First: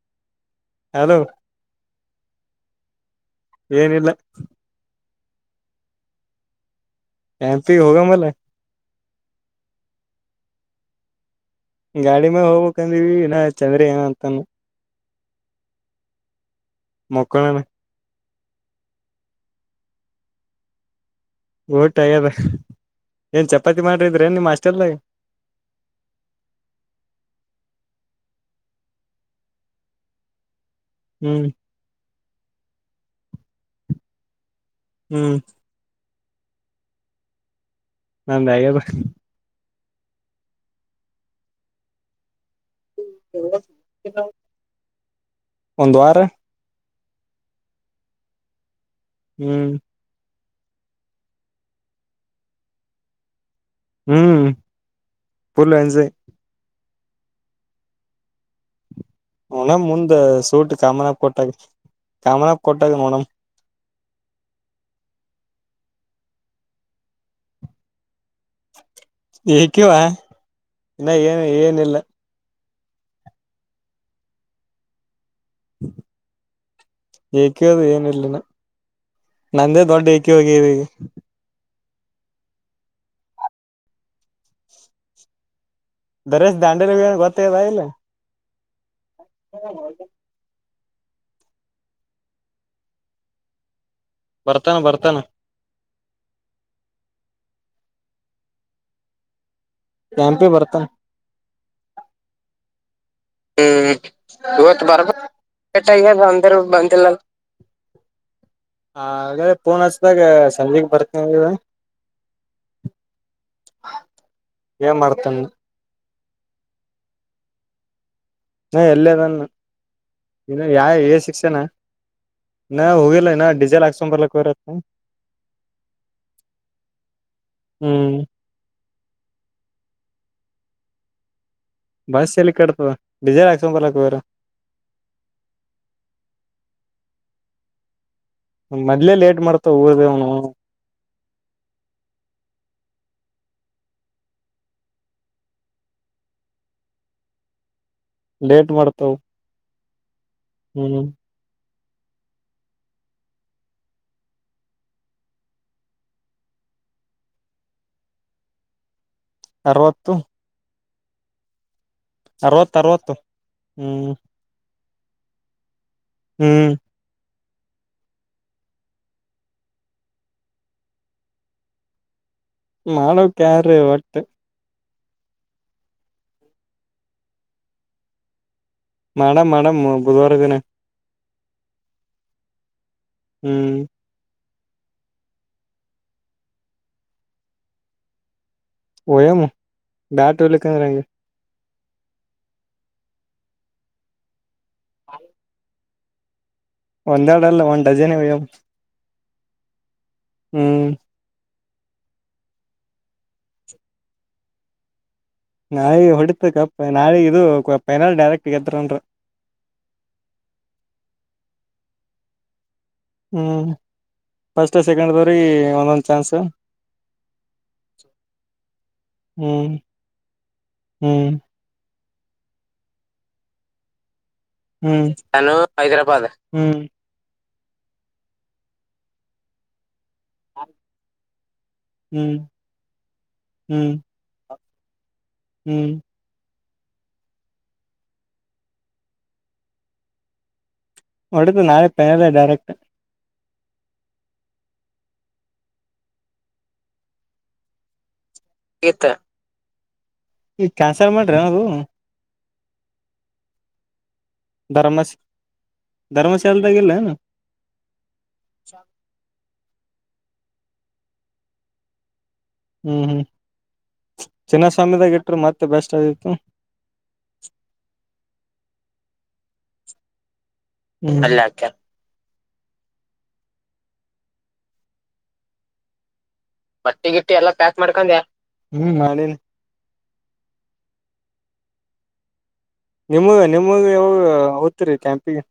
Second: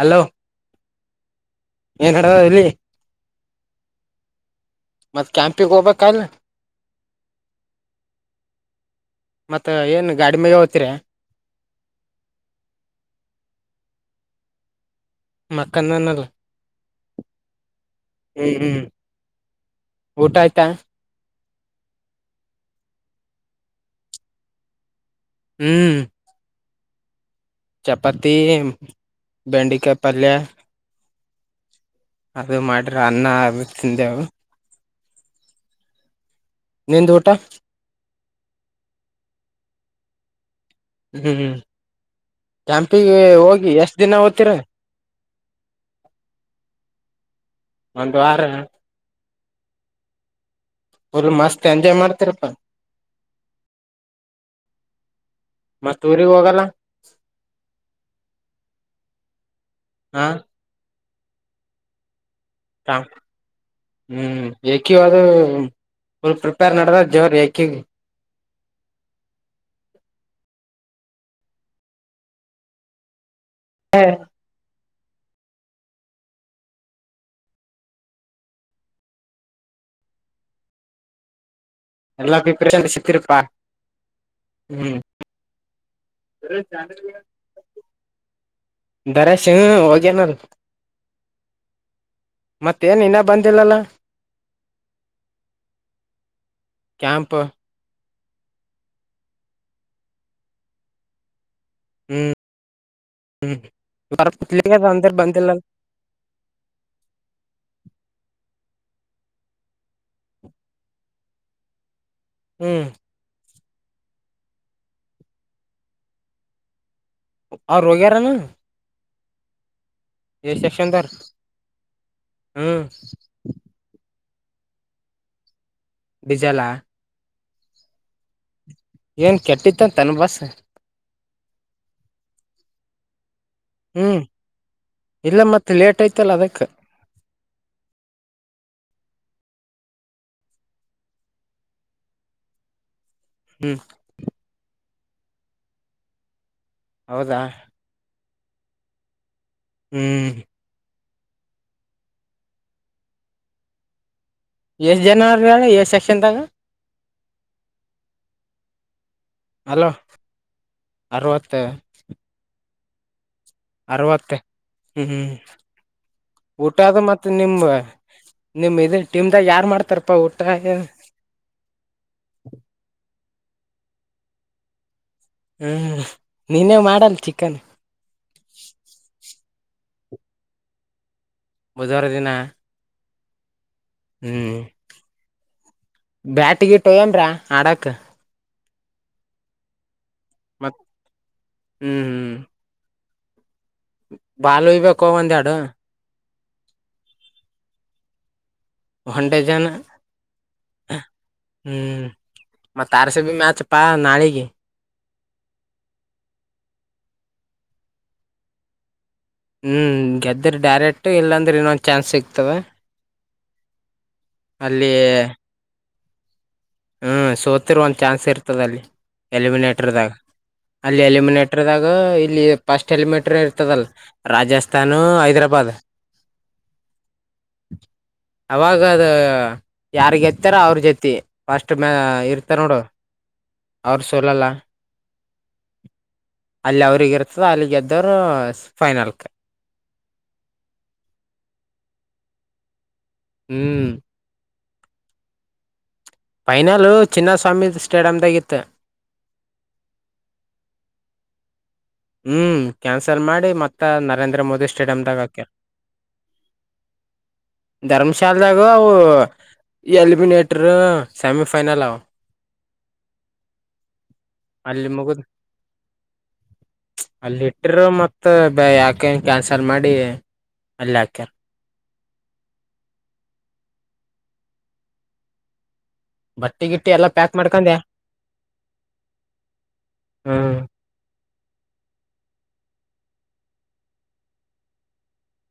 Hello hello ಏನ್ ಕಡೆ ಇಲ್ಲಿ ಏನಿಲ್ಲ ಮತ್ತತ ಕ್ಯಾಂಪಿಗೆ ಹೋಗಬೇಕಲ್ ಎಂಪಿ ಹೋಗ ಮಲ್ಲ ಮತ್ತ ಏನ್ ಗಾಡಿ ಮೇಲೆ ಹೋಗತೀರ ಗಾಡಿ ಮೇಗ್ ಹೋಗ್ಬೇಕ್ಂದಿವಿ ಇನ್ನ ಚಂದ್ರ ಏನ ಅಂತಾನ ಮಕ್ಕನ [unintelligible] ನಲ್ ಮಕ್ಕಣಣ [unintelligible] ಹ್ಮ್ ಹ್ಮ್ ಊಟ ಆಯ್ತಾ ಊಟ ಆ್ಯದ ಏನ್ ಚಪಾತಿ ಮಾಡ್ರಿದ್ರೆನ್ ನಿಮ್ ಹಾಸ್ಟೇಲ್ ಲಿ ಹ್ಮ್ ಚಪಾತಿ ಬೆಂಡೆಕಾಯಿ ಪಲ್ಯ ಹ್ಮ್ ಅದು ಮಾಡ್ರೆ ಅನ್ನ ಅದು ತಿಂದೆವು ಹ್ಮ್ ನಿಂದು ಊಟ [unintelligible] ನಂದದು ಹ್ಮ್ ಯಾಂಪಿಗೆ ಹೋಗಿ ಎಷ್ಟ್ ದಿನ ಓದ್ತೀರ ಒಂದ್ ವಾರ ಒಂದ್ ವಾರ ಹ್ಮ್ ಬರ್ ಮಾಸ್ತ್ ಎಂಜಾಯ್ ಮಾಡ್ತಿರಪ್ಪ ಹ್ಮ್ ಫುಲ್ ಮತ್ತ್ ಎಂಜಾಯ್ ಊರಿಗ್ ಹೋಗಲ್ಲ ನಣಮ ಮುಂದ ಹಾ ಸೂಟ್ ಕಾಮನ ಕೊಟ್ಟಾಗ ಕಾಮನಕ ಕೊಟ್ಟಾಗ ನೋಡಮ್ ಹ್ಮ್ ಏಕಿ ಅದು ಫುಲ್ ಪ್ರಿಪೇರ್ ನಡ್ರ ಜೋರ್ ಏಕಿಗಿ ಎಕಿವ ಇನ್ನ ಏನು ಏನಿಲ್ಲ ಹಾ ಏಕಿದು ಏನು ಇಲ್ಲೆನ ನಂದೇ ದೊಡ್ಡ ಏಕಿ ಆಗಿವೆ ಈಗ ಎಲ್ಲಾ ಪ್ರೀಪಂತ [unintelligible] ಸಿತರುಪಾ ಹ್ಮ್ ದರೇಶ್ ದಾಂಡೇಲಿ ಹೋಗನ ಗೊತ್ತದ ಇಲ್ಲ? ದರೆಶು ಹೋಗೆನಾರು, ಮತ್ತೇನ್ ಇನ್ನ ಬಂದಿಲ್ಲಲ್ಲ, ಬರ್ತಾನ ಬರ್ತಾನ ಕೆಯಾಂಪ್ ಟ್ಯಾಂಪೆ ಬರ್ತನ್ ಹ್ಮ್ ಹ್ಮ್ ಬ ಪುಲಿ ಇವತ್ತು ಬ ಬರ್ ಬ ಲೇಟ್ ಆಗ್ಯದ ಅಂದ್ರ ಹ ಹಾಗೆ ಪೂಣ ಹಚ್ಚದಾಗ ಸಂಜೆೆಗೆ ಬರ್ತ ಹ್ಮ್ ಮಾಡರ್ತ ಅವ ರೋಗಾರನಾ ಹ್ಮ ಎಲ್ಲೇ ನನ್ ಎ ಇನ್ನು ಯಾ ಸೆಕ್ಷನ್ದವ್ರ ಶಿಕ್ಷೆನ ಹ್ಮ್ ಇ ಹೋಗಿಲ್ಲ ಇನ್ನ ಡೀಸೆಲ್ ಹಾಕ್ಸಕೊಂಡ್ ಬರ್ಲ ಕೊರತ್ತ ಜಾಲ ಹ್ಮ್ ಏನ್ ಕೆಟ್ಟಿತ್ತ ತನ್ನ ಬಸ ಬಸ್ ಎಲ್ಲಿ ಕಡ್ತದೆ ಹ್ಮ್ ಇಲ್ಲ ಮತ್ತ ಲೇಟ್ ಐತಲ್ಲ ಅದಕ್ಕ ಮೊದ್ಲೇ ಲೇಟ್ ಮಾಡ್ತವ ಊರ್ದೇವ್ನು ಹ್ಮ್ ಹೌದಾ ಲೇಟ್ ಮಾಡ್ತಾವ ಹ್ಮ್ ಹ್ಮ್ ಎಷ್ಟ ಜನವರಿಡ ಎ ಸೆಕ್ಷನ್ ತಾಗ ಅರವತ್ತು ಅವತ ತರ್ವತ್ತು ಅರವತ್ತ ಹ್ಮ್ ಹ್ಮ್ ಹ್ಮ್ ಊಟದ ಮತ್ತೆ ಮ ನಿಮ ನಿಮ್ ಇದ ಟೀಮ್ದಾಗ ಯಾರ ಮಾಡ್ತಾರಪ್ಪಾ ಊಟ ಮಾಡಡೋ ಕಾರ ಒಟ್ಟು ಹ್ಮ್ ನೀನೇ ಮಾಡಲ್ ಚಿಕನ್ ಮೇಡಮ್ ಮೇಡಮ್ ಬುಧವಾರ ದಿನ ಬದರನ್ನ ಹ್ಮ್ ಹ್ಮ್ ಬ್ಯಾಟಗಿಟ್ಟುಯ್ಯನ್ ಆಡಕ್ ಯಾಮ ಮತ್ ಬ್ಯಾಟರಿಲ್ಲಿಕ್ಕೆಗೆ ಹ್ಮ್ ಹ್ಮ್ ಬಾಲ್ ಇಬೇಕು ಒಂದ್ಯಾಡು ಒಂದೆರಡು ಅಲ್ಲ ಒಂದ್ ಡಜನ್ ಇವ ಹಣಂಡೆ ಜನ ಹ್ಮ್ ಹ್ಮ್ ಮತ್ತ ತಾರಸ ಮ್ಯಾಚ್ ಪ ನಳಗೆ ನಾಳಿ ಹೊಡಿತ ಕಪ್ ನಾಳಿ ಇದು ಫೈನಲ್ ಡೈರೆಕ್ಟ್ ಗೆದ್ರನ್ರ ಹ್ಮ್ ಗೆದ್ದ್ರ ಡೈರೆಕ್ಟ್ ಇಲ್ಲಾಂದ್ರೆ ಇನ್ನೊಂದ್ ಚಾನ್ಸ್ ಸಿಗ್ತವೆ ಹ್ಮ್ ಫಸ್ಟ್ ಸೆಕೆಂಡ್ವ್ರೀ ಒಂದೊಂದು್ ಚಾನ್ಸ ಹ್ಮ್ ಸೋತಿರ್ ಒಂದ್ ಚಾನ್ಸ್ ಇರ್ತದ ಅಲ್ಲಿ ಹ್ಮ್ ಎಲಿಮಿನೇಟರ್ದಾಗ ಅಲ್ಲಿ ಹ್ಮ್ ಎಲಿಮಿನೇಟರ್ದಾಗ ಇಲ್ಲಿ ಪಫಸ್ಟ್ ಎಲಿಮೇಟರ್ ಇರ್ತದಲ್ ರಾಜಸ್ಥಾನ ಹ್ಮ್ ನಾನು ಹೈದ್ರಾಬಾಾದ್ ಹೈದರಾಬಾದ್ ಹ್ಮ್ ಅವಾಗದ ಯಾರ್ಗ ಎತ್ತಾರ ಅವ್ರ ಜೊತಿ ಅಷ್ಟ ಮ ಹ್ಮ್ ಇರ್ತ ನೋಡು ಹ್ಮ್ ಅವ್ರ ಸೋಲಲ್ಲ ಹ್ಮ್ ಅಲ್ಲಿ ಅವ್ರಗ ಇರ್ತದ ಅಲ್ಲಿ ಗೆದ್ದೋರು ಫೈನಲ್ಗೆ ಒಡತ ನಾಳೆ ಪನದ ಡೈರಕ್ಟ್ ಹ್ಮ್ ಫೈನಲ್ ಚಿನ್ನಸ್ವಾಮಿ ಸ್ಟೇಡಿಯಂ್ದಾಗಿತ್ತು ಇತ ಈಗ ಕ್ಯಾನ್ಸಲ್ ಮಾಡ್ರಿ ನವು ಹ್ಮ್ ಕ್ಯಾನ್ಸಲ್ ಮಾಡಿ ಮತ್ತ ನರೇಂದ್ರ ಮೋದಿ ಧರ್ಮಸ್ ಸ್ಟೇಡಿಯಮ್ದಾಗಕ ಧರ್ಮಶಾಲದಾಗಿಲ್ಲ ಹ್ಮ್ ಧರ್ಮಶಾಲ ಜಾಗ ಅವು ಈ ಎಲಿಮಿನೇಟರ್ ಸೆಮಿಫೈನಲ್ ಆವು ಹ್ಮ್ ಹ್ಮ್ ಅಲ್ಲಿ ಚಿನ್ನಸ್ವಾಮಿ ದಾಗ ಮುಗುದ್ ಇಟ್ರೆ ಮತ್ತೆ ಬೆಸ್ಟ್ ಆಗಿತ್ತು ಅಲ್ಲಿ ಇಟ್ಟರು ಮತ್ತ ಬ ಯಾಕೆ ಕ್ಯಾನ್ಸಲ್ ಮಾಡಿ ಅಲ್ಲಿ ಹಾಕ್ಯಾರ ಹ್ಮಲ್ಲಾಕ್ಕ ಬಟ್ಟಿಗಿಟ್ಟಿ ಎಲ್ಲಾ ಪ್ಯಾಕ್ ಮಾಡ್ಕೊಂಡೆ ಹ್ಮ್ ಮಾಡೇನಿ ಹಾ ನಿಮಗೆ ನಿಮಗೆಾವ ಓದ್ತರಿೀ ಕೆ್ಯಾಂಪಿಗೆ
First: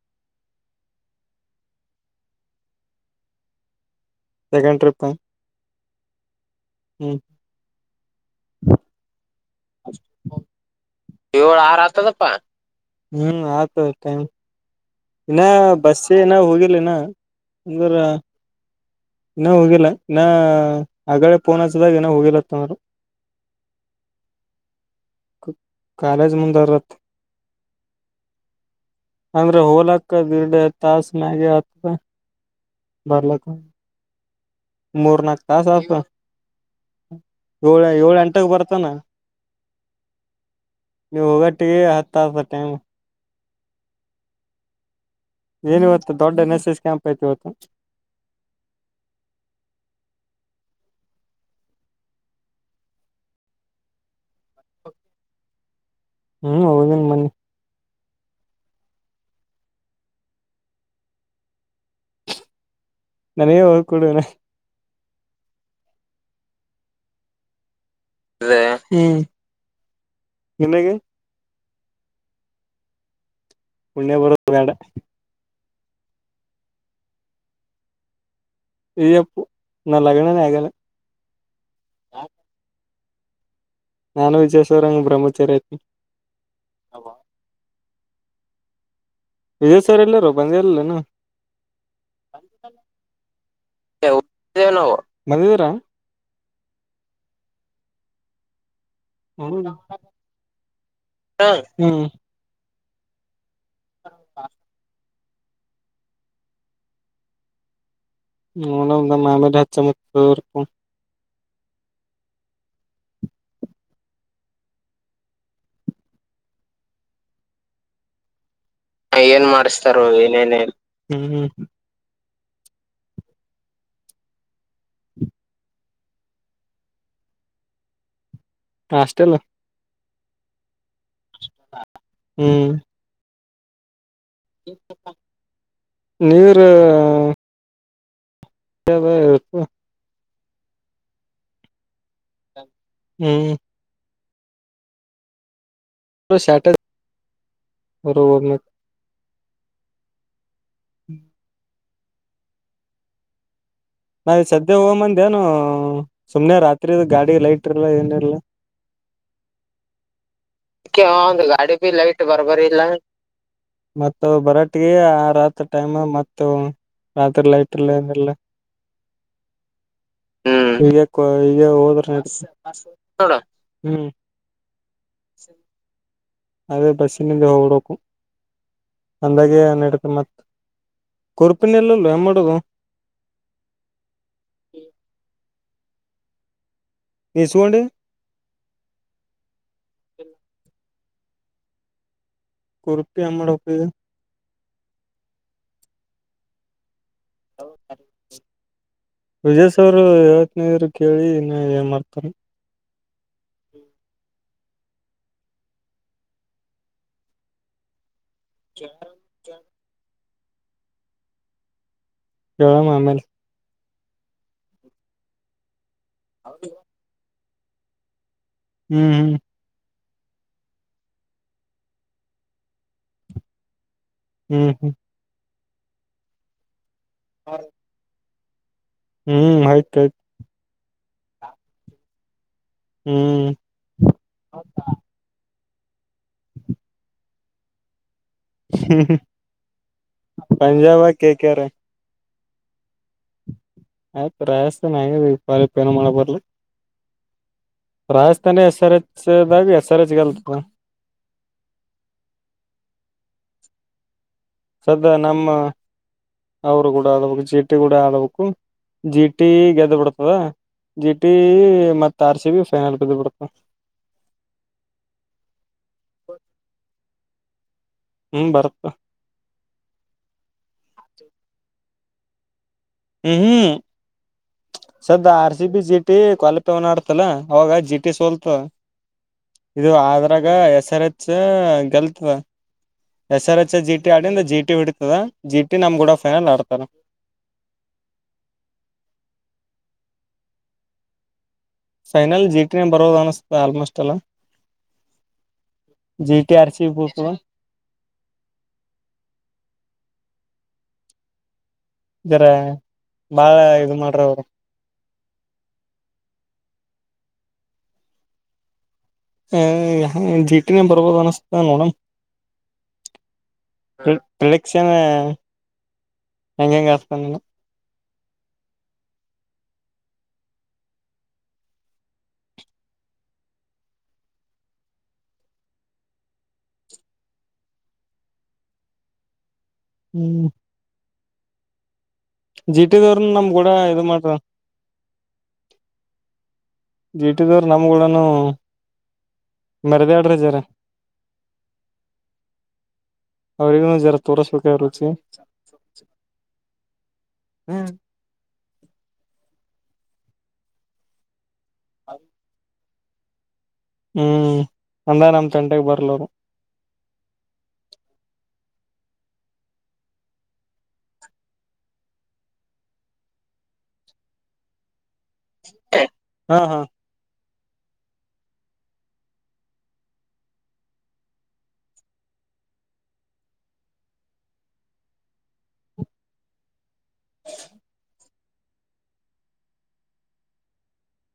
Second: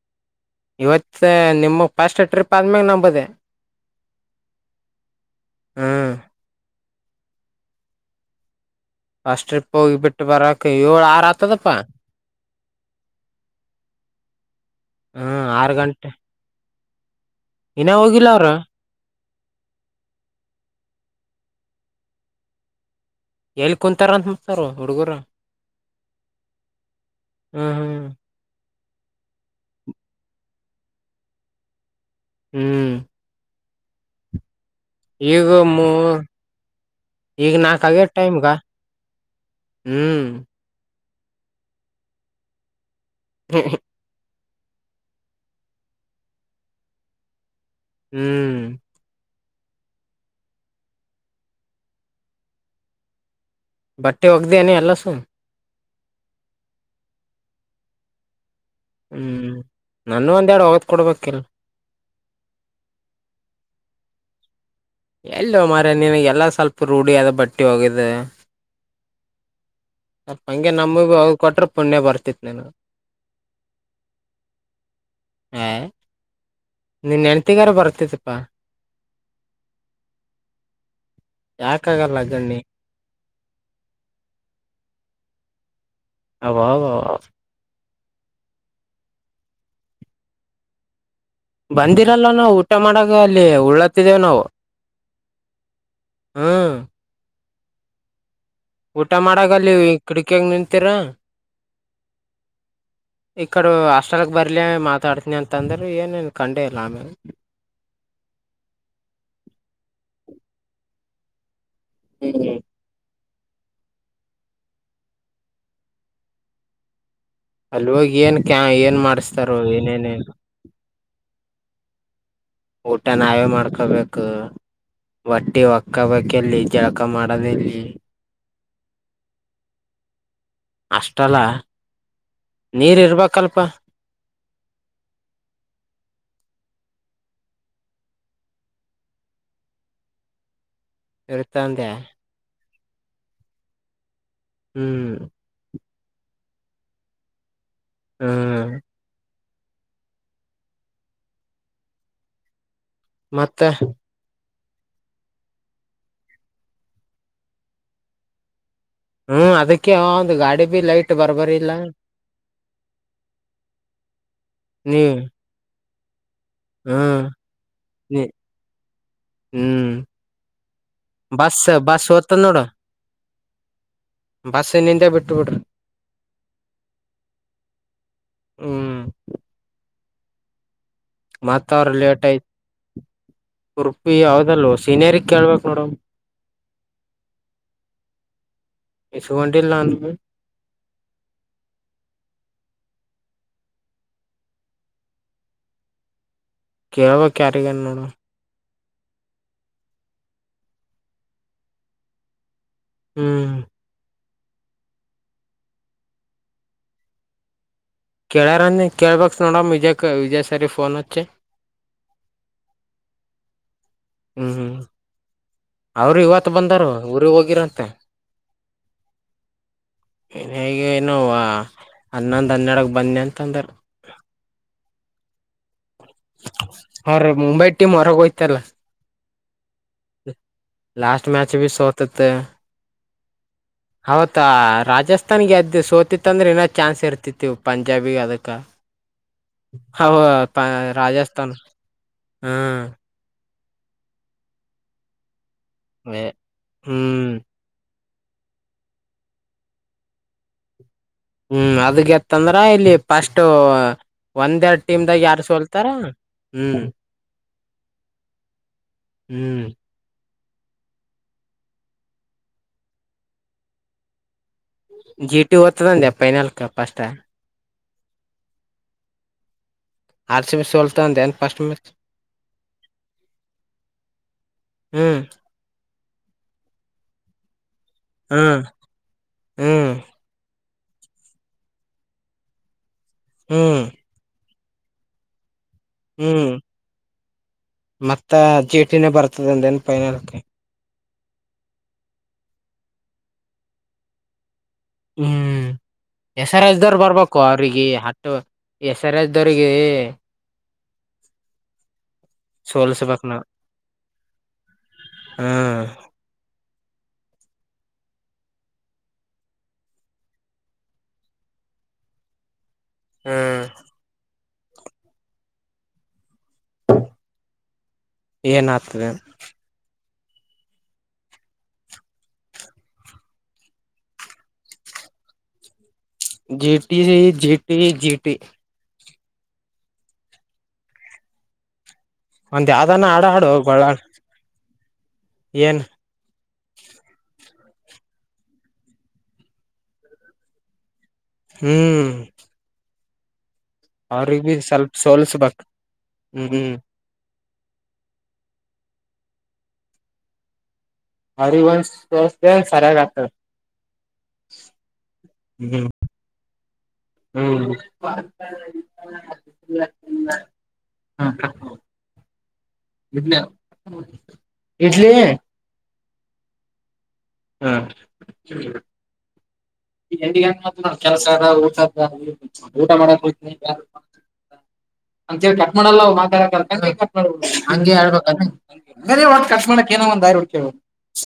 ಇವತ್ ನಿಮ್ಮ ಫಸ್ಟ್ ಟ್ರಿಪ್ ಆದ್ಮ್ಯಾಗ ನಂಬದೆ ಸೆಕೆಂಡ್ ಟ್ರಿಪ್ ಹ್ಮ್ ಹ್ಮ್ ಅಷ್ಟ ಟ್ರಿಪ್ ಹೋಗಿ ಬಿಿಟ್ಟು ಬರಕ ಏಳು ಆರ್ ಏಳ್ ಆತದಪ್ಪ ಆರ್ ಆತದಪ್ಪಾ ಹ್ಮ್ ಆಯತ ಟೈಮ್ ಇನ್ನ ಹ್ಮ್ ಬಸ್ಸ ಏನ ಹೋಗಿಿಲ್ಲಿನ ಇನ ಹೋಗಿಲ್ಲ ಅವ್ರ ಇನ್ನ ಹೋಗಿಲ್ಲ ಇನ್ನ ಆಗಲ್ಲ ಫೋನ್ ಹಚ್ಚಿ ದಾಗ ಏನ ಹೋಗಿಲ್ಲತ್ತನರು ಎಲ್ಲಿ ಕುೂಂತಾರಂತ ಮಸಾರ ಹುಡುಗರ ಕಾಲೇಜ್ ಮುಂದರತ್ ಹ್ಮ್ ಹ್ಮ್ ಅಂದ್ರೆ ಹೋಲಕ್ಕ ಬಿರ್ಡೆ ತಾಸ ಮಾಗೆ ಹತ್ತ ಹ್ಮ್ ಬರ್ಲಕ್ಕ ಮೂರ್ನಾಕ್ ಈಗ ತಾಸ ಮೂ ಈಗ ಏಳ ನಾಕ್ ಆಗ್ಯದ ಏಳು ಟೈಮ್ಗ ಅಂಟಾಗ ಬರ್ತಾನ ಹ್ಮ್ ನೀವು ಹೋಗಟ್ಟ ಹತ್ತ ಟೈಮ ಹ್ಮ್ ಹ್ಮ್ ಏನ ಇವತ್ತು ದೊಡ್ಡ ಎನ್ ಎಸ್ ಎಸ್ ಕ್ಯಾಂಪ್ ಆಯತು ಇವತ್ತು ಹ್ಮ್ ಬಟ್ಟೆ ಒೋಗ್ದನಿ ಎಲ್ಲ ಸು ಹ್ಮ್ ಹೋಗದನ್ ಮನ್ನಿ ಹ್ಮ್ ನನ್ನು ಒಂದೆಡು ಒಗತ್ ಕೊಡ್ಬೇಕಿಲ್ ನನಗೆ ಹೋಗ ಕೊಡುವನೆ ಎಲ್ಲ ಮಾರ ನಿಿನಗೆ ಎಲ್ಲಾ ಸ್ವಲ್ಪ ರೂಢಿ ಅದ ಬಟ್ಟಿ ಹೋಗಿದ ರ ಹ್ಮ ಸ್ಲ್ಪ ಹಂಗೆ ನಮ ಭ ಹೋಗ ಕೊಟ್ರೆ ಪುಣ್ಯ ಬರ್ತಿತ್ ನನು ಪುಣ್ಯ ಬರದ ಬ್ಯಾಡ ಹ ನಿನ್ ಹೆನ್ತಿಗಾರ ಬರ್ತತಿಪ್ಪಾ ಇ ಅಪ್ಪು ನ ಲಗ್ನನೆ ಆಗಾಲ ಯಾಕ ಆಗಲ್ಲ ನಿ ಲಗ್ನ ನಾನು ವಿಶ್ವೇಶ್ವರಯ್ಯ ಹಂಗ ಬ್ರಹ್ಮಚರಿತಿ ಅಬಾಬ ವಿಜಯ್ ಸರ್ ಎಲ್ಲಾರೋ ಬಂದಿಇಲ್ಲೇನ ಬಂದಿರಲ್ಲ ನಾವು ಊಟ ಮಾಡಾಗ ಅಲ್ಲಿ ಉಳ್ಳತ್ತಿದ್ದೇವು ನಾವು ನಾವು ಬಂದಿದೀರಾ ಹ್ಮ್ ಊಟ ಹ್ಮ್ ಮಾಡಾಗಲ್ಲಿ ಕಿಡಕಿಯಾಗ ನಿಂತೀರ ಇಕ್ಕಡ ಹಾಸ್ಟಲ್ಗೆ ಬರಲಿ ಮಾತಾಡ್ತನಿ ಅಂತ ಅಂದರು ಏ ನನು ಕಖಂಡ ಇಲ್ಲಾ ಆಮೇಲೆ ನೋಡೋಣ ದಮ್ ಆಮೇಲೆ ಹಚ್ಚ ಫೋನ್ [unintelligible] ಹ್ಮ್ ಹ್ಮ್ ಅಲ ಹೋಗಿ ಏನ್ ಕ ಏನ್ ಮಾಡಸ್ತಾರ ಮಾಡಿಸ್ತಾರೋ ಏನೇನಿಲ್ಲ ಏನೇನ ಹ್ಮ್ ಹ್ಮ್ ಹ್ಮ ಊಟ ನಾವೇ ಮಾಡ್ಕೊಬೇಕು. ವಟ್ಟಿ ಒಕ್ಕಬಕಲ್ಲಿ ಜಳಕ ಮಾಡದೆಲ್ಲಿ ಹಾಸ್ಟೆಲ್ ಹಾಸ್ಟೆಲ್ ನೀರ ಇರ್ಬೇಕಲ್ಪ ನೀರು ಕೆು [unintelligible] ಇಳ್ತಂದೆ ಹ್ಮ್ ಹ್ಮ್ ಸಾಟಡೇ ಹ್ಮ್ ಹ್ಮ್ ಮತ್ತ ನಾ ಸದ್ಯ ಹೋಗ ಮಂದ ಏನು ಸುಮ್ನೆ ರಾತ್ರಿ ಗಾಡಿ ಲೈಟ್ ಇರ್ಲ್ಲ ಏನಿರ್ಲ. ಹ್ಮ್ ಅದಕ್ಕೆ ಒಂದ್ ಗಾಡಿ ಬಿ ಲೈಟ್ ಒಂದು ಬರ್ಬರಿಲ್ಲ ಗಾಡಿ ಬಿ ಲೈಟ್ ಬರ್ಬರಿ ಇಲ್ಲ. ಮತ್ತ ಬರಾಟ್ಟಿಗೆ ನೀವ್ ಆರಾತ್ ಟೈಮ್ ಮತ್ ಹ್ಮ್ ರಾತ್ರಿ ಲೈಟ್ ಇರಲ್ಲ ನೀ ಏನಿಲ್ಲ ಹ್ಮ್ ಈಗ ಬಸ್ ಈಗ ಹೋದ್ರ ಹ್ಮ್ ಬಸ ನಿಂದಾ ಬಿಟಬಿಟುರ್ ಆದೇ ಬಸ್ಸಿನಿಂದೆ ಹೋಗಡಕು ಹ್ಮ್ ಅಂದಾಗೆ ನಡತ ಮತ್ತ ಮತ್ತ ಅವರು ಲೇಟ್ ಯತ್ ಮಾಡೋದು ಉರ್ಪಿ ಯಾವದಲ್ ಸೀನಿಯರಿಗೆ ಕೇಳ್ಬೇಕ ಹಡಮ ಇಸ್ಕೊಂಡಿ ಇಸಕೊಂಡಿಲ್ಲ ನಾನು ಕುರ್ತ ಹೆಂಗ್ ಮಾಡ್ಬೇಕ್ ಈಗ ಕೇಳುವ ಕ್ಯಾರಿಗನ ನೋಡ ವಿಜಯ್ ಸರ್ ಹೇಳ್ತೇನೆ ಅಂದಿದರ ಕೇಳಿ ಇನ್ನು ಏನ್ ಮಾಡ್ತಾರೆ ಹ್ಮ್ ಕೇಳ್ಯಾರ ನೀ ಕೇಳ್ಬೇಕ ನೋಡಮ ವಿಜಯ ವಿಜಯ್ ಸರ್ ಫೋನ್ ಹಚ್ಚಿ. ಹೇಳಮ್ ಆಮಲೆ ಹ್ಮ್ ಹ್ಮ್ ಅವರು ಇವತ್ತು ಬಂದಾರ ಊರಿಗೆ ಹೋಗಿರಂತ ಹ್ಮ್ ಹ್ಮ್ ಈಗ ಇನು ಏನ ಹನ್ನೊಂದ್ ಹನ್ನೆಡಕ್ ಬಂದಿ ಅಂತ ಅಂದಾರ ಹ್ಮ್ ಹ್ಮ್ ಅವರ ಹ್ಮ್ ಮುಂಬೈ ಟಿಮ ಹೊರಗ ಹೋಯಿತಲ್ಲ ಹ್ಮ್ ಆಯ್ತು ಆಯ್ತು ಲಾಸ್ಟ್ ಮ್ಯಾಚ ಬಿ ಸೋತತ ಹ್ಮ್ ಅವತ್ತು ಹ್ಮ್ ರಾಜಸ್ಥಾನಗೆ ಸೋತಿತ್ತ ಅಂದ್ರ ಇನ್ನ ಚಾನ್ಸ್ ಇರ್ತಿತ್ ಇವ ಪಂಜಾಬಿ ಅದಕ್ ಆವಾ Punjab K K Rajasthan R ಹ್ಮ್ ಆಯ್ತ್ ರಯಸ್ತ ನ ಪಪ್ ಏನ ಮಾಡಕ್ ಬರ್ಲಿ ಹ್ಮ್ ರಾಜಸ್ಥಾನ ಎಸ್ ಆರ್ ಎಚ್ ದಾಗ ಎಸ್ ಆರ್ ಎಚ್ಲ್ತ ಹ್ಮ್ ಅದಗೆತ್ತ ಅಂದ್ರ ಇಲ್ಲಿ ಫಸ್ಟ್ ಒಂದೆ ಟೀಮ್ ಸದ್ದ ದಾಗ ಯಾರು ನಮ್ಮ ಸೋಲ್ತಾರ ಹ್ಮ್ ಅವರು ಕೂಡ ಆಡಬೇಕು ಜೀಟಿ ಕೂಡ ಆಡಬೇಕು ಜೀಟಿ ಹ್ಮ್ ಗೆದ್ದ್ ಬಿಡ್ತದ. ಜಿ ಟಿ ಮತ್ತ ಆರ್ ಸಿ ಬಿ ಫೈನಲ್ ಬಿದ್ದ್ ಬಿಡತ ಜಿ ಟಿ ಹೋತತದ ಅಂದೆ ಫೈನಲ್ಕ್ ಫಸ್ಟ್ ಹ್ಮ್ ಬರುತ್ತ ನ್ ಫಸ್ಟ್ ಮಚ್ ಹ್ಮ್ ಹ್ಮ್ ಹ್ಮ್ ಸ್ದ ಆರ್ ಸಿ ಬಿಸಟ್ ಕೊಲ್ಪೆವನ ಆಡ್ತಲ ಅವಾಗ ಜಿ ಟಿ ಸೋಲ್ತ ಹ್ಮ್ ಇದು ಹ್ಮ್ ಆದ್ರಾಗ ಎಸ್ ಎಸ್ ಆರ್ ಎಚ್ ಗಲ್ತದ ಎಸ್ ಆರ್ ಎಚ್ ಹ್ಮ್ ಜಿ ಟಿ ಆಡಿಂದ ಜಿ ಟಿ ಬಿಡತದ ಜಿಟಿ ನಮ್ ಕೂಡ ಫೈನಲ್ ಹ್ಮ್ ಆಡ್ತಾರ ಮತ್ತ ಜೀ ಟಿನ ಬರ್ತದಂದ ಏನ್ ಫೈನಲ್ ಫೈನಲ್ ಜಿ ಟ ನ ಬರೋದ ಅನಸ್ತದ ಆಲ್ಮೋಸ್ಟ್ ಎಲ್ಲ ಹ್ಮ್ S GT R S RCB ದವರ್ ಬೀಳ್ತದ ಬರ್ಬೇಕು ಅವ್ರಿಗೆ ಹಟ್ಟು ಎಸ್ ಆರ್ ಎಸ್ ದವ್ರಿಗೆ ಇದರ ಸೋಲ್ಸ್ಬೇಕ್ ನಾವ್ ಬಾಳ ಇ ಮಾಡ್ರ ಅವ್ರ ಹ್ಮ್ ಹ ಜೀಟಿನನ್ ಬರ್ಬೋದು ಅನಿಸತ ನೋಡ ಹ್ಮ್ ಪ್ರಲೆಕ್ಕ್ಷನ ಹೆಂಗಂಗಸ ಬಂದಣ ಎಏನಾಥದೆ G T G T GT ಹ್ಮ್ ಒಂದ್ ಯಾವ್ದಾನ ಹಾಡ ಜಿಟಿದವ್ರ ನಮ್ ಕೂಡ ಇದು ಮಾಡ್ರ ಎನ್ ಜಿಟಿದವರು ನಮ್ನು ಮರದ ಆಡುರಜಾರ ಹ್ಮ್ ಅವ್ರಗ ಜರ ಅವ್ರಿಗ್ ಬಿ ತೋಸ್ಬೇಕ ಸ್ವಲ್ಪ ರುಚಿ ಸೋಲ್ಸ್ಬೇಕ್ ಹ್ಮ್ ಹ್ಮ್ ಹರಿವಂಶ ಸ್ವಸ್ಥ ಸರ ತ ಹ್ಮ್ ಅಂದ ನಮ ತಂಟೆಗೆ ಬರ್ಲರು ಹ್ಮ್ ಹ ಇಡ್ಲಿ ಹ್ಮ ಹಾ ಹಾಂ ಈ ಎಂಡ ಗಂ ನಾ ಕೆಲಸ ಊಟ ಊಟ ಮಾಡಕ್ ಹನಿು ಹ ಅಂತೇಳಿ ಕಟ್ ಮಾಡಲ್ಲ ಹಂಗೆ ಹೇಳ್ಬೇಕ ಕಟ್ ಮಾಡಾಕ್ ನೋ ಒ [unintelligible]